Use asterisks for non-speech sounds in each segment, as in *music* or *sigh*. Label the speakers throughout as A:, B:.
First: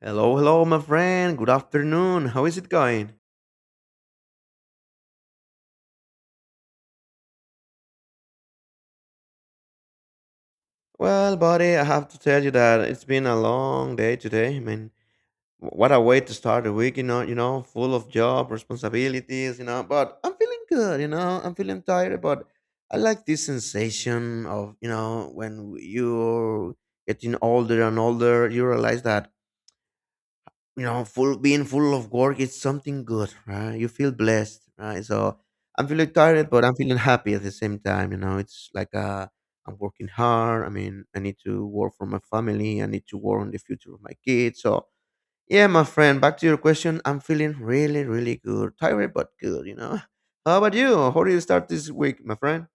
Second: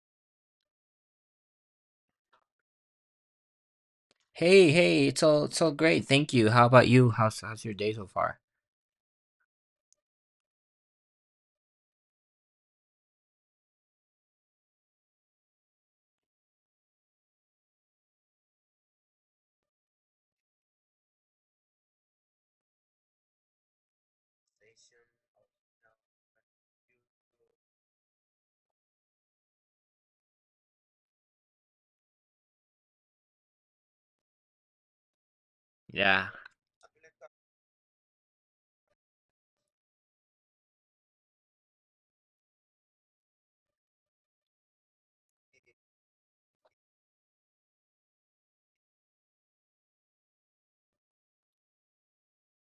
A: Hello, hello, my friend. Good afternoon. How is it going?
B: Hey, hey, it's all great. Thank you. How about you? How's your day so far?
A: Well, buddy, I have to tell you that it's been a long day today. I mean, what a way to start the week, you know, full of job responsibilities, but I'm feeling good, I'm feeling tired, but I like this sensation of, when you're getting older and older, you realize that full being full of work is something good, right? You feel blessed, right? So I'm feeling
B: Yeah.
A: tired but I'm feeling happy at the same time, it's like I'm working hard. I mean, I need to work for my family, I need to work on the future of my kids. So yeah, my friend, back to your question, I'm feeling really, really good, tired but good, *laughs* how about you? How do you start this week, my friend?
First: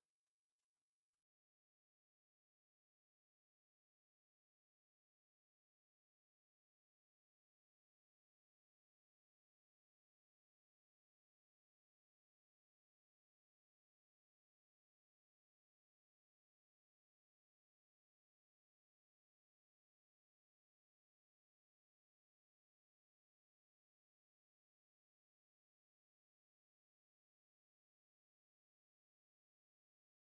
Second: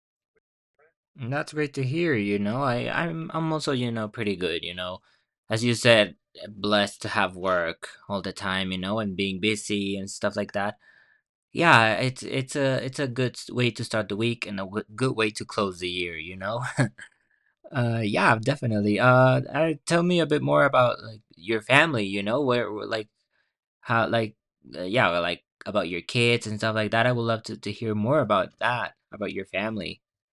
B: Mm, that's great to hear, you know. I'm also, you know, pretty good, you know. As you said, blessed to have work all the time, you know, and being busy and stuff like that. Yeah, it's a good way to start the week and a w good way to close the year, you know. *laughs* Yeah, definitely. Tell me a bit more about like your family, you know, like how like yeah, well, like about your kids and stuff like that. I would love to hear more about that, about your family. *laughs*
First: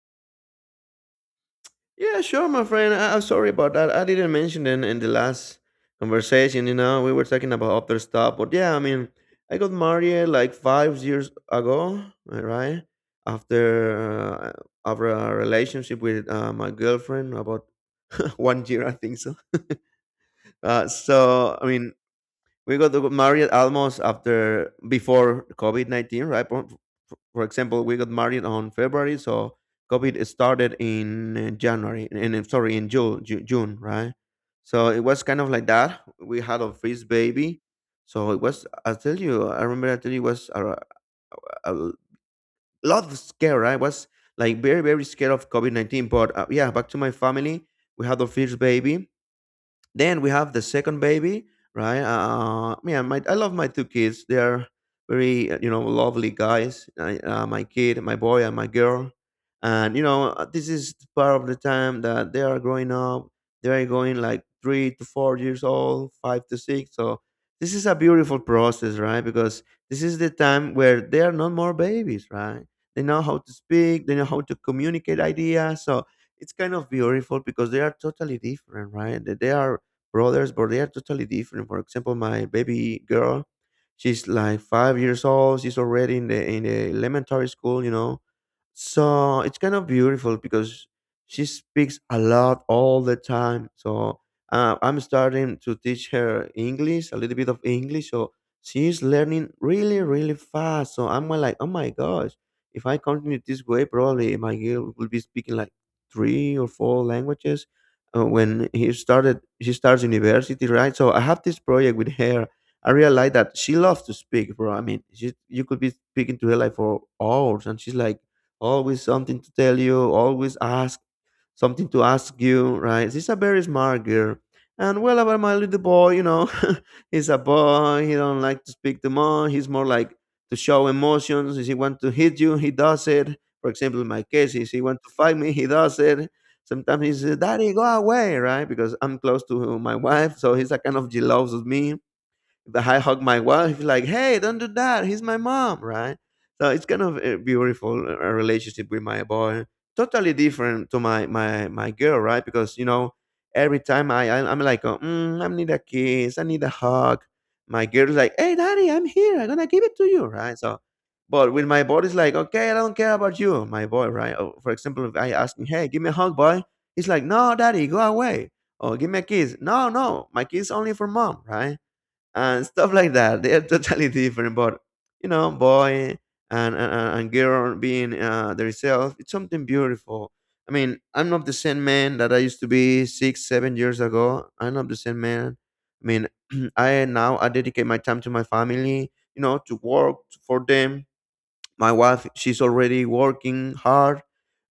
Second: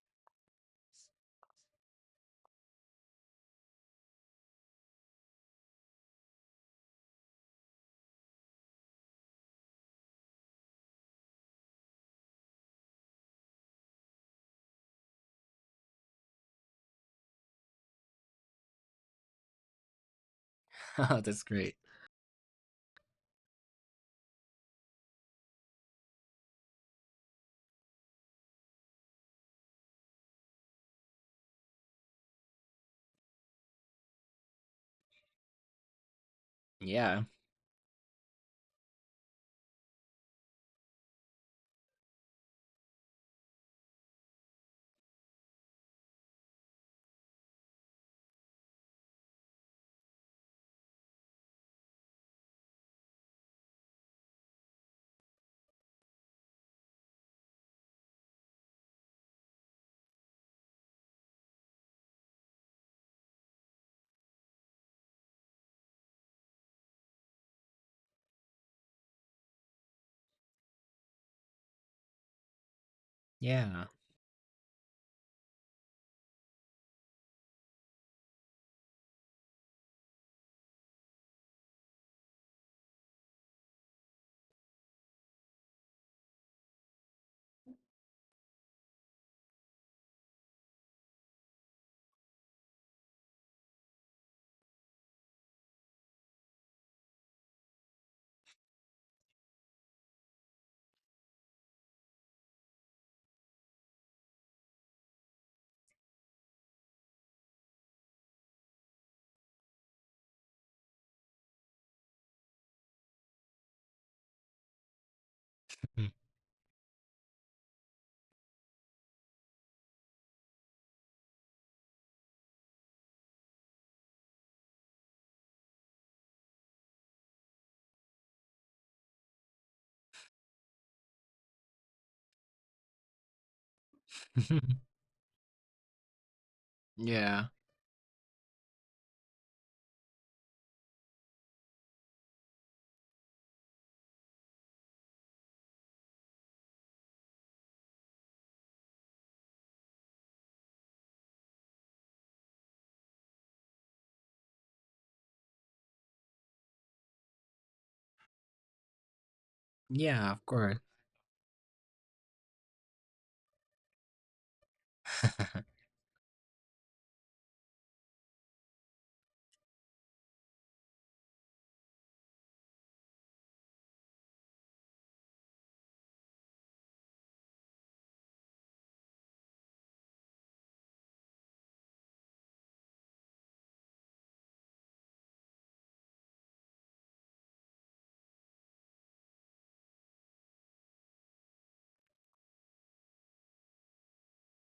A: Yeah, sure, my friend. I'm sorry about that. I didn't mention in the last conversation. You know, we were talking about other stuff, but yeah, I mean, I got married like 5 years ago, right? After uh, after a relationship with my girlfriend, about *laughs* one year, I think so. *laughs* Uh,
B: Oh, that's
A: so I
B: great.
A: mean, we got married almost after before COVID-19, right? For example, we got married on February, so COVID started in January, and I'm sorry, in June, June, right? So it was kind of like that. We had our first
B: Yeah.
A: baby, so it was. I tell you, I remember. I tell you, it was a lot of scare. Right? I was like very, very scared of COVID-19. But yeah, back to my family. We had our first baby, then we have the second baby, right? Yeah, my I love my two kids. They are very you know lovely guys. My kid, my boy, and my girl. And you know this is part of the time that they are growing up. They are going like 3 to 4 years old, 5 to 6. So this is a beautiful process, right? Because this is the time where they are no more babies, right? They know how to
B: Yeah.
A: speak. They know how to communicate ideas. So it's kind of beautiful because they are totally different, right? They are brothers, but they are totally different. For example, my baby girl, she's like 5 years old. She's already in the elementary school, you know, so it's kind of beautiful because she speaks a lot all the time. So I'm starting to teach her English, a little bit of English. So she's learning really, really fast. So I'm like, oh my gosh, if I continue this way, probably my girl will be speaking like three or four languages when he started. She starts university, right? So I have this project with her. I realized that she loves to speak, bro. I mean, she, you could be
B: *laughs*
A: speaking to her like for hours, and she's like always something to tell you, always ask something to ask you, right? She's a very smart girl. And well about my little boy, *laughs* he's a boy, he don't like to speak too much, he's more like to show emotions. If he wants to hit you, he does it. For example, in my case, if he wants to fight me, he does it. Sometimes he says,
B: Yeah.
A: Daddy, go away, right? Because I'm close to my wife, so he's a kind of jealous of me if I hug my wife, he's like, hey, don't do that. He's my mom, right? So it's kind of a beautiful relationship with my boy. Totally different to my girl, right? Because you know, every time I'm like, oh, I need a kiss, I need a hug. My girl's like, hey, daddy, I'm here. I'm gonna give it to you,
B: Yeah, of
A: right?
B: course.
A: So. But with my boy, it's like, okay, I don't care about you, my boy, right? Or, for example, if I ask him,
B: *laughs*
A: hey, give me a hug, boy. He's like, no, daddy, go away. Or give me a kiss. No, no, my kiss only for mom, right? And stuff like that. They are totally *laughs* different, but you know, boy and girl being themselves, it's something beautiful. I mean, I'm not the same man that I used to be 6, 7 years ago. I'm not the same man. I mean, *clears throat* I now I dedicate my time to my family, you know, to work for them, my wife she's already working hard,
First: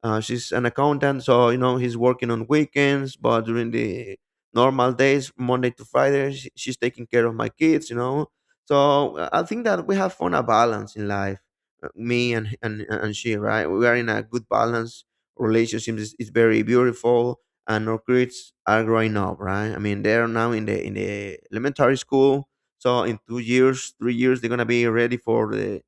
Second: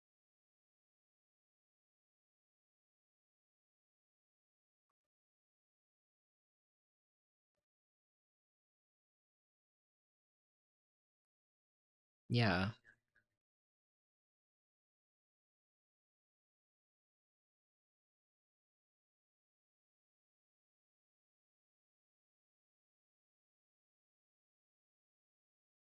A: she's an accountant, so you know he's working on weekends, but during the normal days Monday to Friday she's taking care of my kids, you know. So I think that we have found a balance in life, me and,
B: Yeah.
A: and and she, right? We are in a good balance, relationship is very beautiful, and our kids are growing up, right? I mean, they're now in the elementary school, so in 2 years 3 years they're gonna be ready for the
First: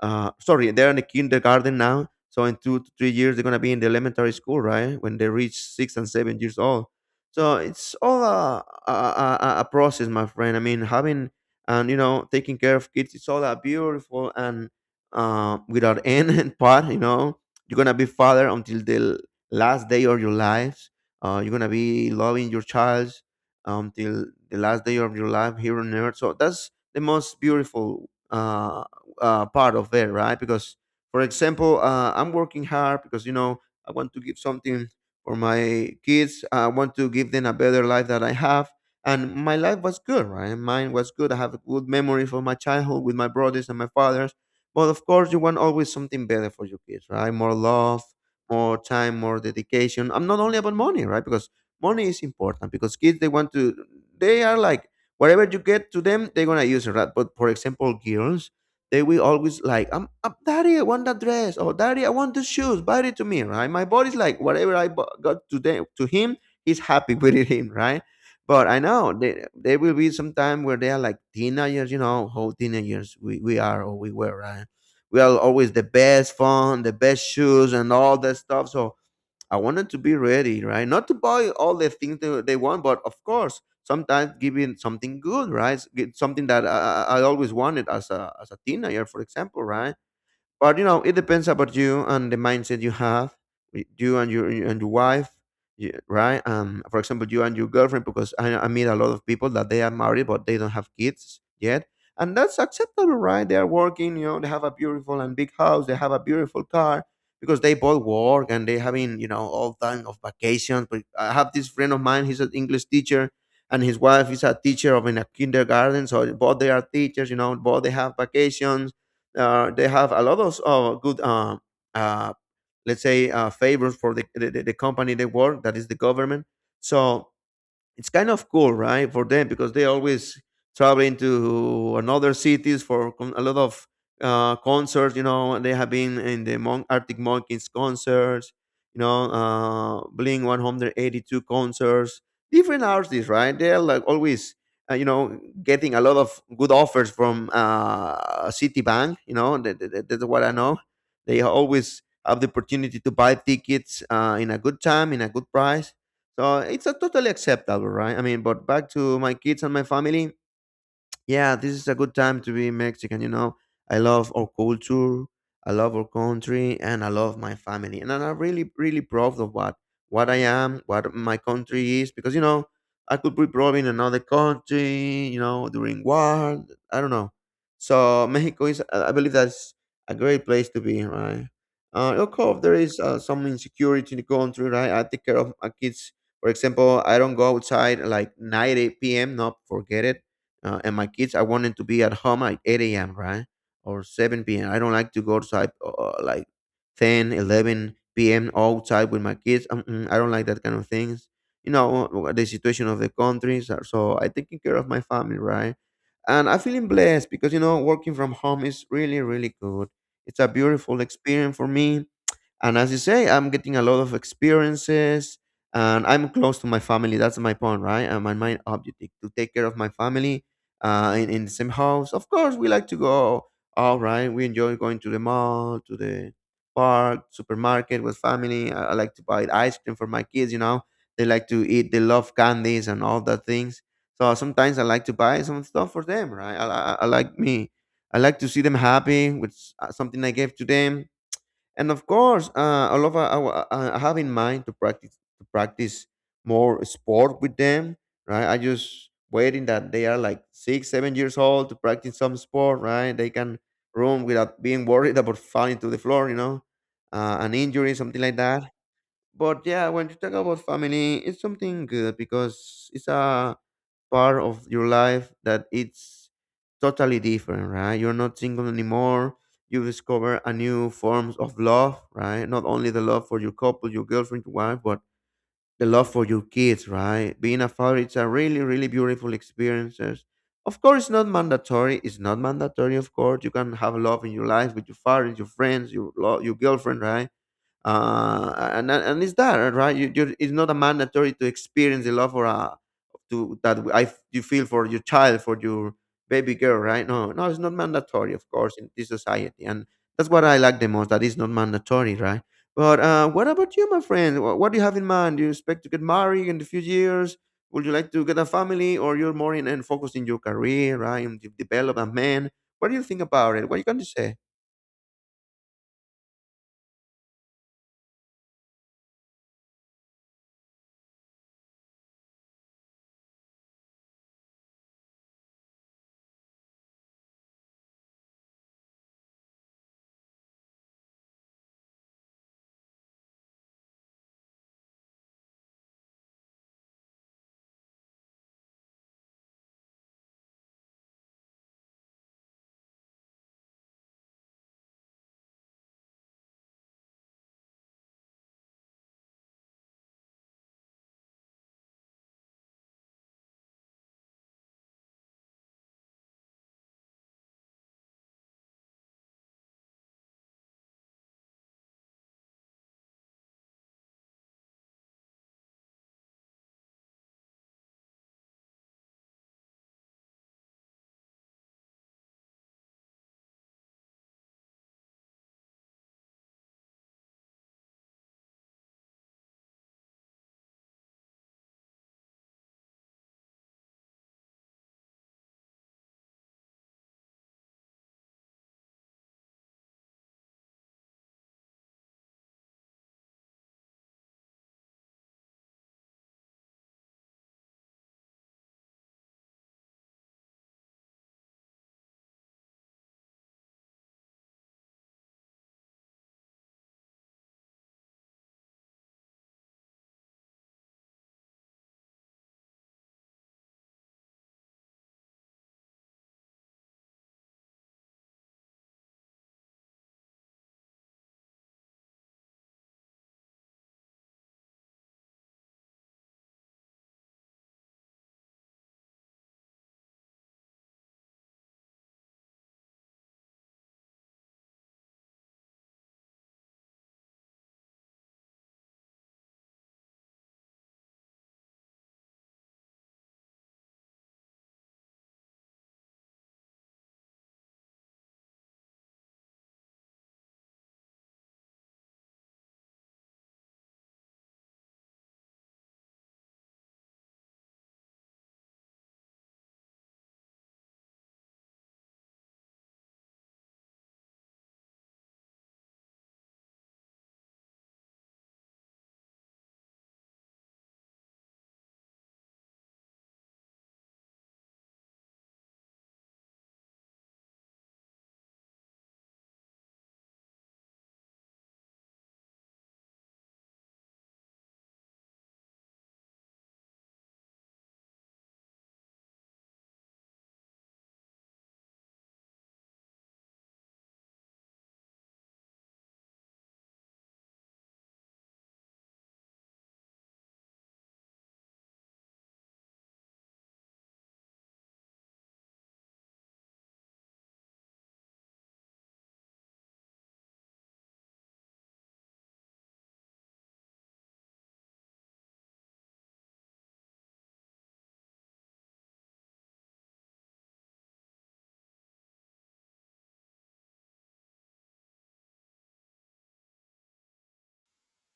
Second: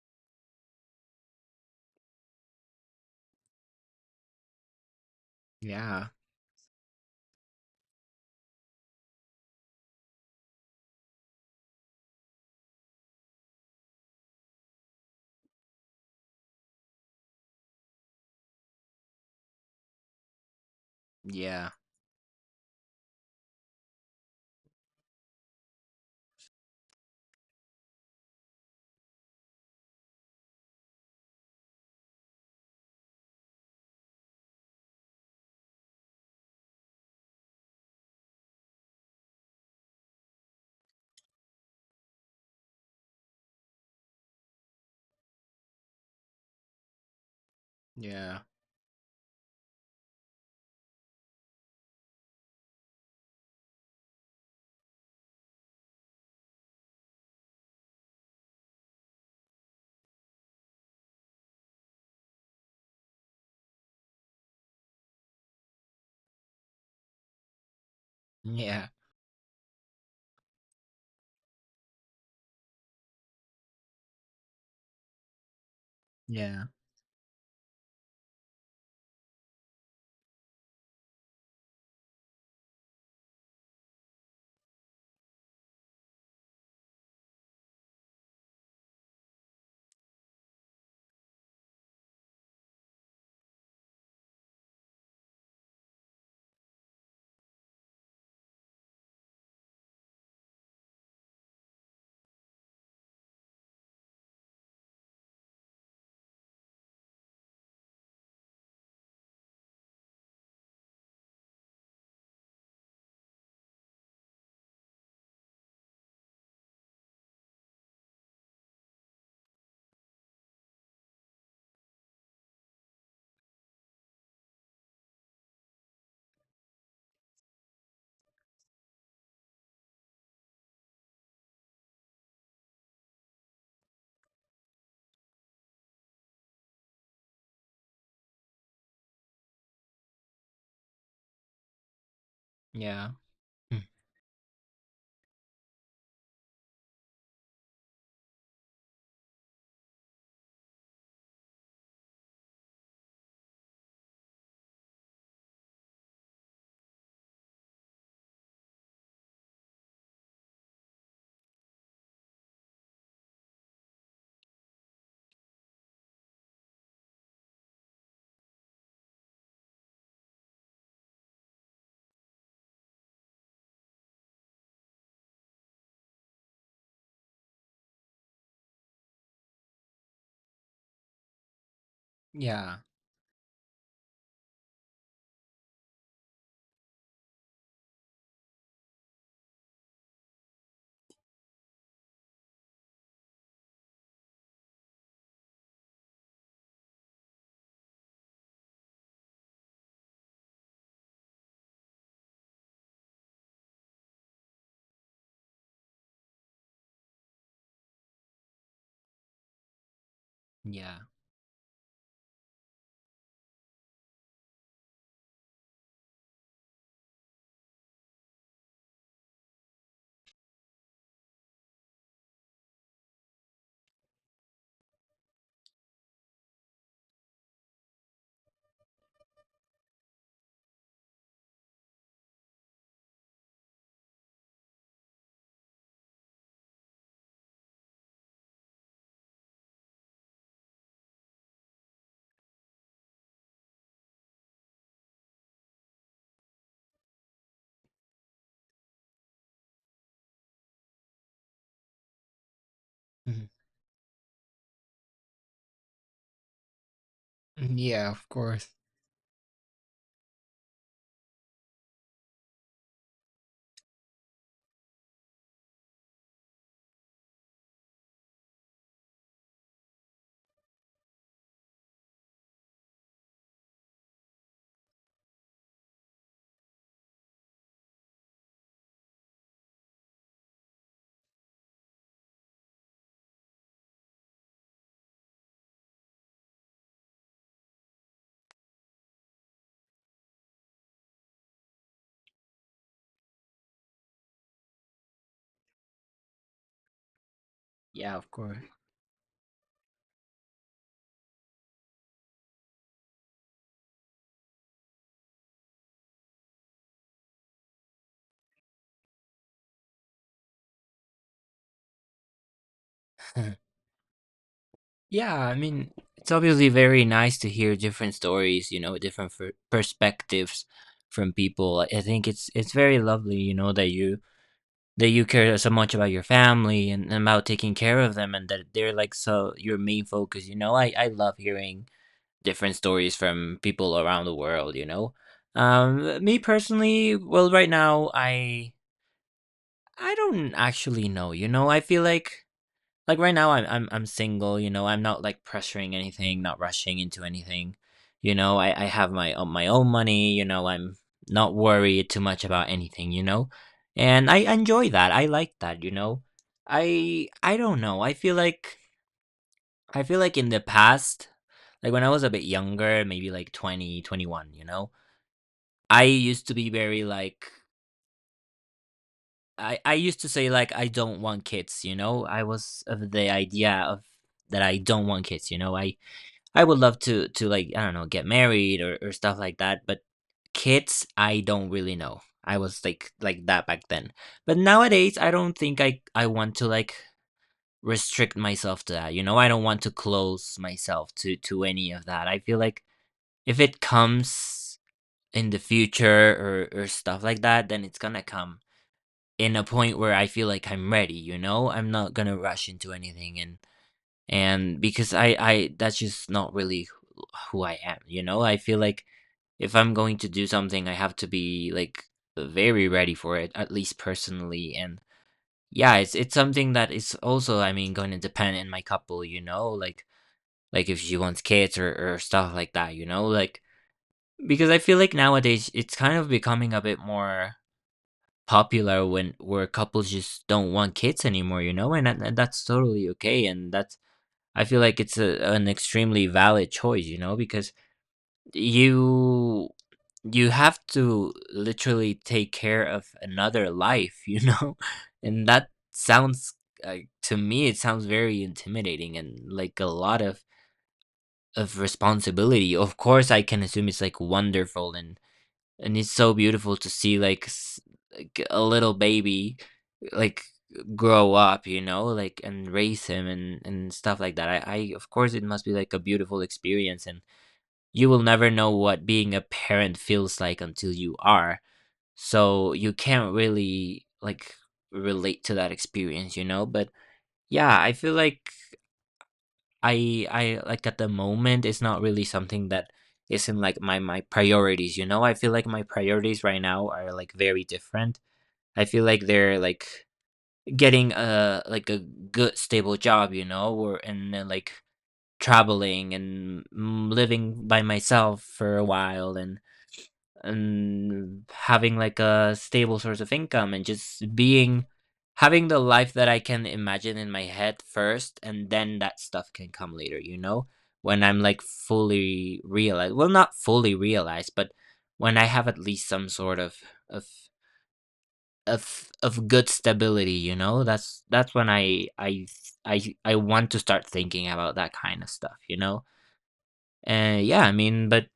A: sorry, they're in the kindergarten now, so in 2 to 3 years they're going to be in the elementary school, right? When they reach six
B: Yeah.
A: and seven years old. So it's all a process, my friend. I mean, having and you know taking care of kids, it's all a beautiful and without *laughs* end and part, you know, you're going to be father until the last day of your lives, you're going to
B: Yeah.
A: be loving your child until the last day of your life here on earth. So that's the most beautiful part of it, right? Because, for example, I'm working hard because you know I want to give something for my kids. I want to give them a better life that I have, and my life was good, right? Mine was good. I have a good memory from my childhood with my brothers and my fathers. But of course, you want always something better for your kids, right? More love,
B: Yeah.
A: more time, more dedication. I'm not only about money, right? Because money is important because kids they want to, they are like, whatever you get to them, they're gonna use it. Right? But for example, girls, they will always like, I'm, I daddy, I want that dress, or daddy, I want those shoes, buy it to me, right? My body's like, whatever got to them, to him, he's happy *laughs* with it, him, right? But I
B: Yeah.
A: know there will be some time where they are like teenagers, you know, how teenagers we are or we were, right? We are always the best
B: Yeah. Yeah.
A: phone, the best shoes, and all that stuff. So I want them to be ready, right? Not to buy all the things they want, but of course, sometimes giving something good, right? get Something that I always wanted as a teenager, for example, right? But you know, it depends about you and the mindset you have, you and your wife, right? For example, you and your girlfriend, because I meet a lot of people that they are married but they don't have kids yet, and that's acceptable, right? They are working, you know, they have a beautiful and big house, they have a beautiful car, because they both work and they having you know all time of vacations. But I have this friend of mine, he's an English teacher. And his wife is a teacher of in a kindergarten, so both they are teachers. You know, both they have vacations, they have a lot of good, uh, let's say, favors for the company they work. That is the government. So it's kind of cool, right, for them, because they always traveling to another cities for a lot of concerts. You know, they have been in the Arctic Monkeys concerts. You know, Blink 182 concerts. Different artists, right? They're
B: Mm.
A: like always, you know, getting a lot of good offers from Citibank. You know, that's what I know. They always have the opportunity to buy tickets in a good time, in a good price, so it's a totally acceptable, right? I mean, but back to my kids and my family, yeah, this is a good time to be Mexican. You know, I love our culture, I love our country, and I love my family. And I'm really, really proud of what I am, what my country is, because you know, I could be proud in another country. You know, during war, I don't know. So *laughs* Mexico is, I believe, that's a great place to be, right? Of course, there
B: Yeah.
A: is some insecurity in the country, right? I take care of my kids. For example, I don't go outside like 9 8 p.m. No, forget it. And my kids, I want them to be at home at 8 a.m., right? Or 7 p.m. I don't like to go outside like 10 11 p.m. outside with my kids. Mm-mm, I don't like that kind of things, you know. The situation of the countries are— so I taking care of my family, right? And I'm feeling blessed because, you know, working from home is really, really good. It's a
B: Yeah.
A: beautiful experience for me. And as you say, I'm getting a lot of experiences, and I'm close to my family. That's my point, right? And my main objective to take care of my family in the same house. Of course, we like to go out, right? We enjoy going to the mall, to the park, supermarket with family. I like to buy ice cream for my kids, you know. They like to eat, they love candies and all that things. So sometimes I like to buy some stuff for them, right? I like me. I like to see them happy with something I gave to them. And of course, I have in mind to practice more sport with them, right? I just waiting that they are like 6 7 years old to practice some sport, right? They
B: Mhm.
A: can run without being worried about *laughs* falling to the floor, you know, an injury,
B: Yeah,
A: something
B: of
A: like
B: course.
A: that. But yeah, when you talk about family, it's something good because it's a part of your life that it's totally different, right? You're not single anymore. You discover a new forms of love, right? Not only the love for your couple, your girlfriend, your wife, but the love for your kids, right? Being a father, it's a really, really beautiful experiences. Of course, it's not mandatory. It's not mandatory, of course. You can have love in your life with your father, your friends, your your girlfriend, right? And it's that right? You it's not a mandatory to experience the love for a to that I you feel for your child for your baby girl, right? No, no, it's not
B: Yeah, of
A: mandatory, of
B: course.
A: course, in this society. And that's what I like the most. That it's not mandatory, right? But what about you, my friend? What do you have in mind? Do you expect to get married in a few years? Would you like to get a family, or you're more in and focused in your career, right? And develop a man. What do you think about
B: *laughs*
A: it? What you going to say?
B: Yeah, I mean, it's obviously very nice to hear different stories, you know, different f perspectives from people. I think it's very lovely, you know, that you care so much about your family and about taking care of them and that they're like so your main focus, you know. I love hearing different stories from people around the world, you know. Me personally, well, right now I don't actually know, you know. I feel like right now I'm single, you know, I'm not like pressuring anything, not rushing into anything. You know, I have my own money, you know, I'm not worried too much about anything, you know? And I enjoy that. I like that, you know? I don't know. I feel like in the past, like when I was a bit younger, maybe like 20 21. You know? I used to be very like I used to say like I don't want kids, you know? I was of the idea of that I don't want kids, you know? I would love to like I don't know get married, or stuff like that, but kids I don't really know. I was like that back then, but nowadays I don't think I want to like restrict myself to that. You know, I don't want to close myself to any of that. I feel like if it comes in the future or stuff like that, then it's gonna come in a point where I feel like I'm ready. You know, I'm not gonna rush into anything, and because I that's just not really who I am, you know? I feel like if I'm going to do something, I have to be like very ready for it, at least personally. And yeah, it's something that is also, I mean, going to depend in my couple, you know, like if she wants kids or stuff like that, you know, like because I feel like nowadays it's kind of becoming a bit more popular when where couples just don't want kids anymore, you know, and, and that's totally okay, and that's I feel like it's a, an extremely valid choice, you know, because you you have to literally take care of another life, you know, *laughs* and that sounds uh, to me it sounds very intimidating and like a lot of responsibility. Of course, I can assume it's like wonderful and it's so beautiful to see like like a little baby like grow up, you know, like and raise him and stuff like that. I of course it must be like a beautiful experience, and you will never know what being a parent feels like until you are, so you can't really like relate to that experience, you know. But yeah, I feel like I like at the moment it's not really something that isn't like my priorities, you know. I feel like my priorities right now are like very different. I feel like they're like getting a like a good stable job, you know, or and then like traveling and living by myself for a while and having like a stable source of income, and just being having the life that I can imagine in my head first, and then that stuff can come later, you know? When I'm like fully realized, well, not fully realized, but when I have at least some sort of of good stability, you know. That's when I want to start thinking about that kind of stuff, you know. And yeah, I mean,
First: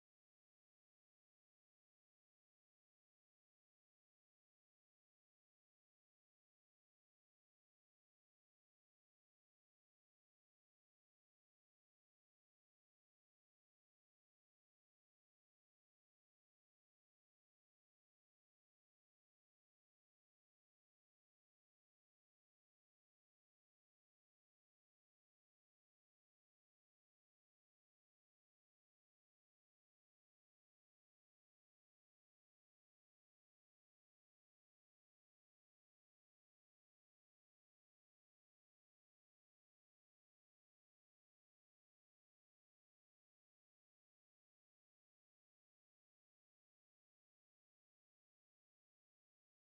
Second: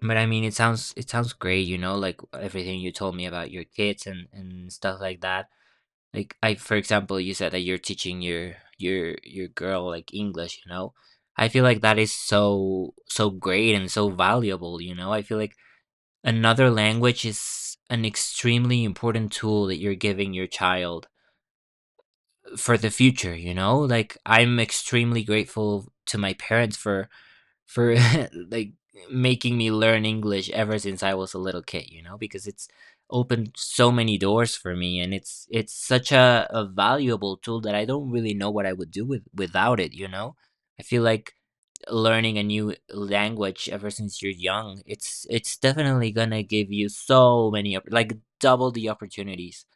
B: but I mean it sounds great, you know, like everything you told me about your kids and stuff like that. Like I for example you said that you're teaching your girl like English, you know. I feel like that is so so great and so valuable, you know. I feel like another language is an extremely important tool that you're giving your child for the future, you know? Like I'm extremely grateful to my parents for for *laughs* like making me learn English ever since I was a little kid, you know, because it's opened so many doors for me, and it's such a valuable tool that I don't really know what I would do with without it, you know? I feel like learning a new language ever since you're young, it's definitely gonna give you so many like double the opportunities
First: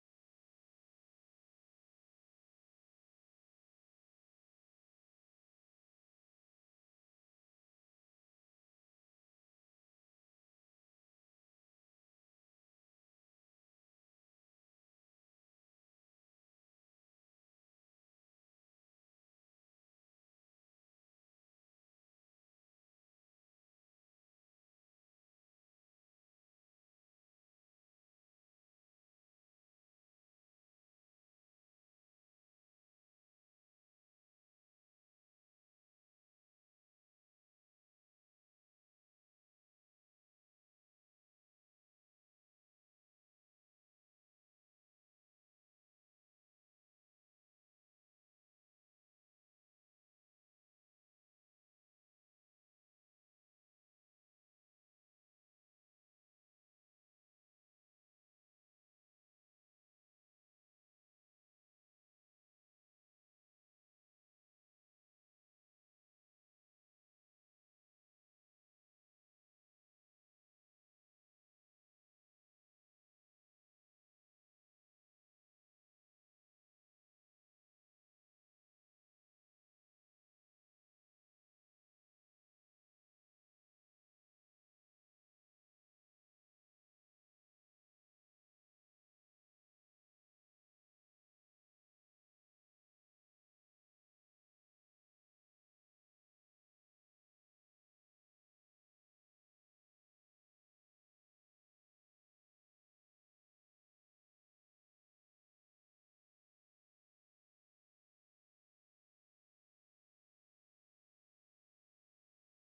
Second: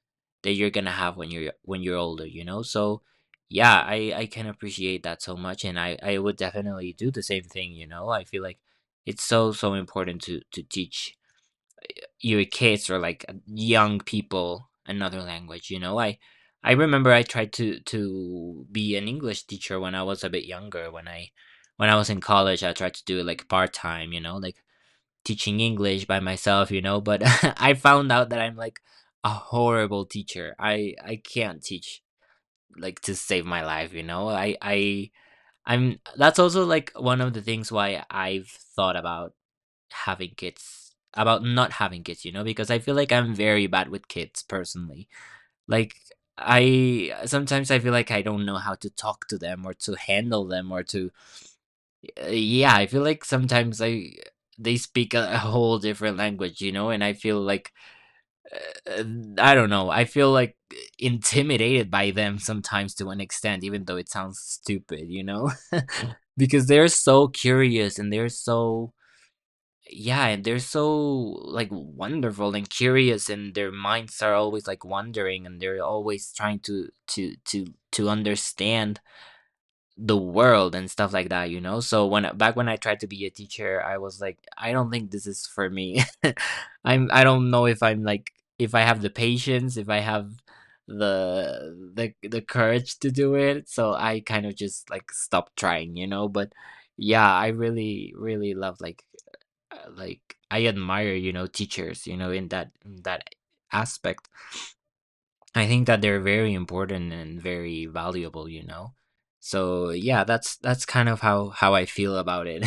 B: that you're gonna have when you're older, you know. So yeah, I can appreciate that so much, and I would definitely do the same thing, you know. I feel like it's so so important to teach your kids or like young people another language, you know. I remember I tried to be an English teacher when I was a bit younger, when I when I was in college. I tried to do it like part-time, you know, like teaching English by myself, you know. But *laughs* I found out that I'm like a horrible teacher. I can't teach like to save my life, you know. I'm that's also like one of the things why I've thought about having kids, about not having kids, you know, because I feel like I'm very bad with kids personally. Like I sometimes I feel like I don't know how to talk to them or to handle them or to yeah, I feel like sometimes I they speak a whole different language, you know, and I feel like uh, I don't know. I feel like intimidated by them sometimes to an extent, even though it sounds stupid, you know, *laughs* because they're so curious and they're so yeah, and they're so like wonderful and curious, and their minds are always like wandering, and they're always trying to to to understand the world and stuff like that, you know. So when back when I tried to be a teacher, I was like I don't think this is for me. *laughs* I don't know if I'm like if I have the patience, if I have the courage to do it. So I kind of just like stopped trying, you know. But yeah, I really really love like I admire, you know, teachers, you know, in that aspect. I think that they're very important and very valuable, you know. So yeah, that's kind of how I feel about it.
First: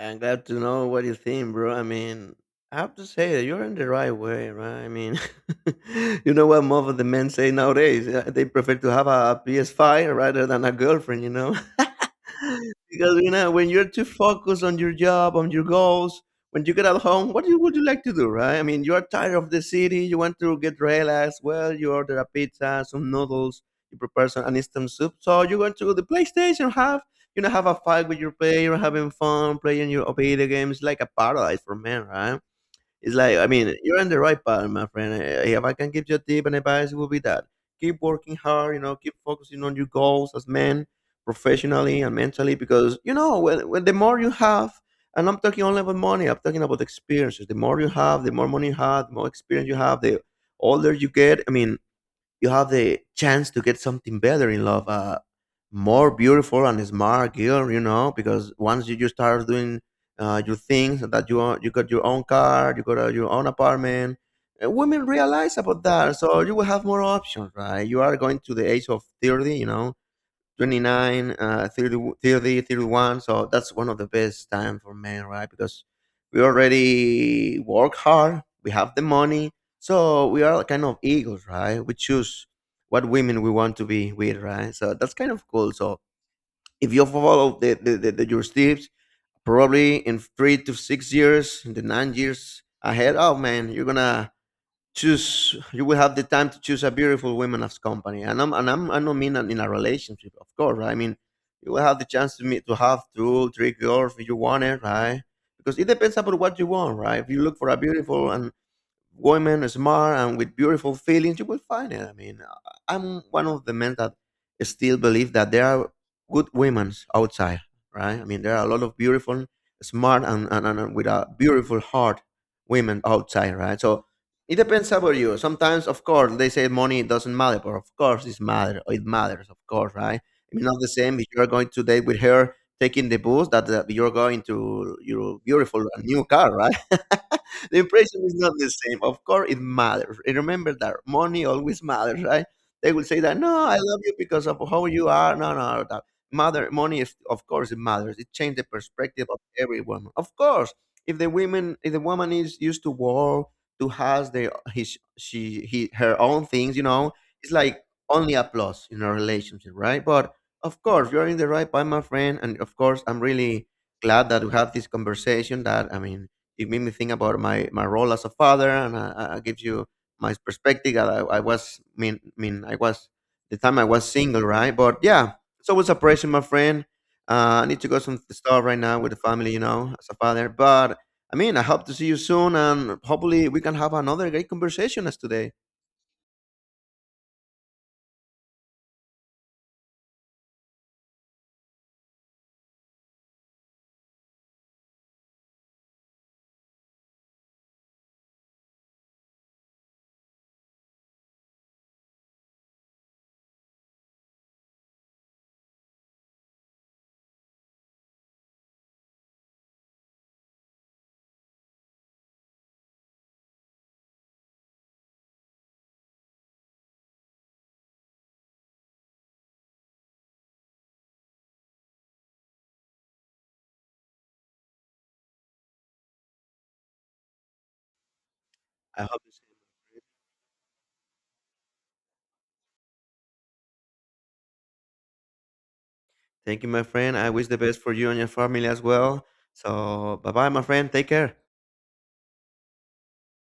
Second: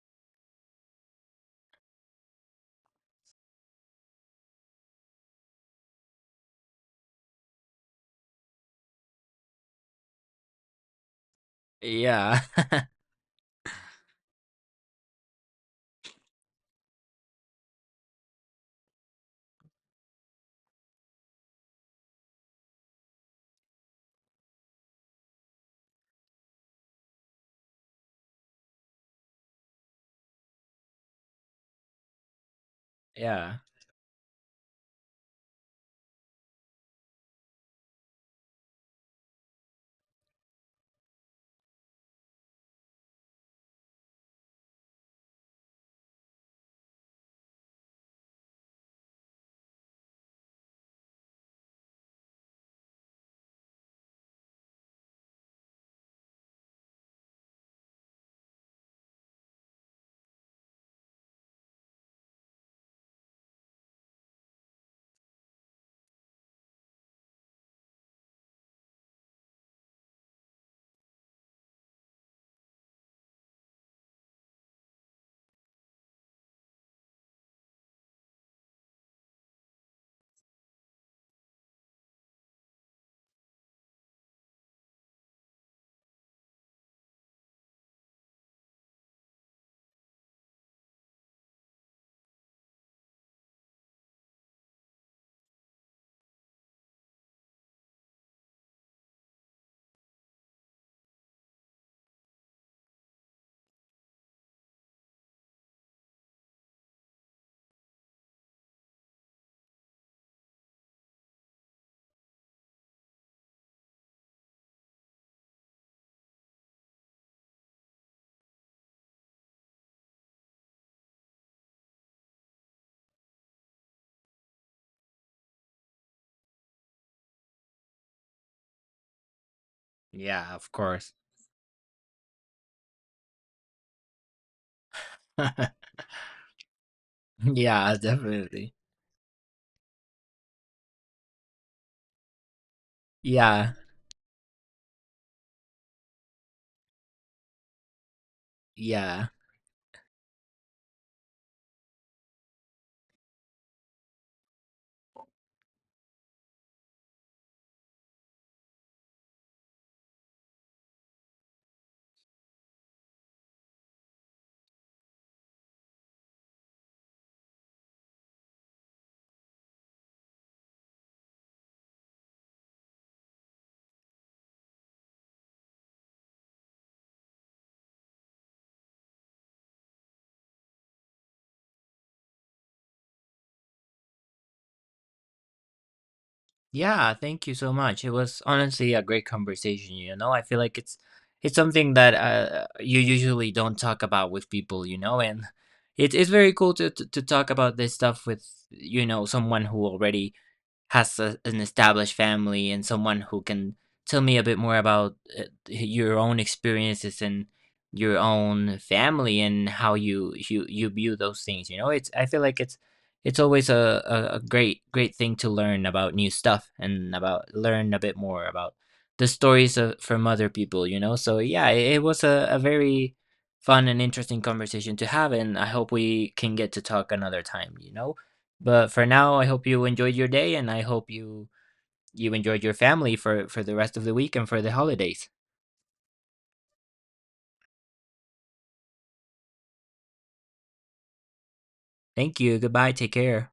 A: I'm glad to know what you think, bro. I mean, I have to say that you're in the right way, right? I mean, *laughs* you know what most of the men say nowadays? They prefer to have a PS5 rather than a girlfriend, you know?
B: *laughs* Yeah,
A: *laughs* Because, you know, when you're too focused on your job, on your goals, when you get at home, what you, would you like to do, right? I mean, you are tired of the city, you want to get relaxed. Well, you order a pizza, some noodles, you prepare some, an instant soup. So you're going to the PlayStation, have have a fight with your player, having fun, playing your video games, like a paradise for men, right? It's
B: *laughs*
A: like, I
B: yeah,
A: mean, you're on the right path, my friend. If I can give you a tip and advice, it will be that. Keep working hard, you know, keep focusing on your goals as men, professionally and mentally, because, you know, when the more you have, and I'm talking only about money, I'm talking about experiences. The more you have, the more money you have, the more experience you have, the older you get. I mean, you have the chance to get something better in love. More beautiful and smart girl, you know, because once you start doing your things that you are, you got your own car, you got your own apartment. Women realize about that. So you will have more options, right? You are going to the age of 30, you know, 29, 30, thirty, 31. So that's one of the best time for men, right? Because we already work hard, we have the money, so we are kind of eagles, right? We choose what women we want to be with, right? So that's kind of cool. So if you follow the your steps, probably in 3 to 6 years, in the 9 years ahead, oh man, you're gonna choose. You will have the time to choose a beautiful woman as company. And I'm, I don't mean in a relationship, of course, right? I mean, you will have the chance to have 2 3 girls if you want it, right? Because it depends upon what you want, right? If you look for a beautiful and women smart and with beautiful feelings, you will find it. I mean, am one of the men that still believe that there are good women outside, right? I mean, there are a lot of beautiful, smart and, with a beautiful heart women outside, right? So it depends about you. Sometimes, of course, they say money doesn't matter, but of course it matters, of course, right?
B: yeah.
A: I mean,
B: Of
A: not the
B: course.
A: same if you're going to date with her taking the booze, that you're going to your beautiful
B: *laughs*
A: new car, right? *laughs* The
B: Yeah,
A: impression is not the
B: definitely.
A: same. Of course, it matters. And remember that money always matters, right? They will say that, no,
B: Yeah,
A: I love you because of how you are. No, no, no, that matter. Money is, of course, it matters. It changed the perspective
B: yeah,
A: of every woman. Of course, if the women, if the woman is used to work, to has their his she he her own things, you know, it's like only a plus in a relationship, right? But of course, you're in the right by my friend, and of course, I'm really glad that we have this conversation. That I mean, it made me think about my role as a father, and I gives you my perspective. I was mean I was the time I was single, right? But yeah, it's always a pressure, my friend. I need to go some stuff right now with the family, you know, as a father. But I mean, I hope to see you soon, and hopefully we can have another great conversation as today.
B: yeah. Thank you so much. It was honestly a great conversation. You know, I feel like it's something that you usually don't talk about with people. You know, and it's very cool to talk about this stuff with you know someone who already has a, an established family, and someone who can tell me a bit more about your own experiences and your own family and how you view those things, you know. It's I feel like it's always a great great thing to learn about new stuff, and about learn a bit more about the stories of, from other people, you know. So yeah, it was a very fun and interesting conversation to have, and I hope we can get to talk another time, you know. But
A: I
B: for
A: hope.
B: now, I hope you enjoyed your day, and I hope you you enjoyed your family for the rest of the week and for the holidays.
A: Thank you, my friend. I wish the best for you and your family as well. So, bye bye, my friend. Take care.
B: Thank you. Goodbye. Take care.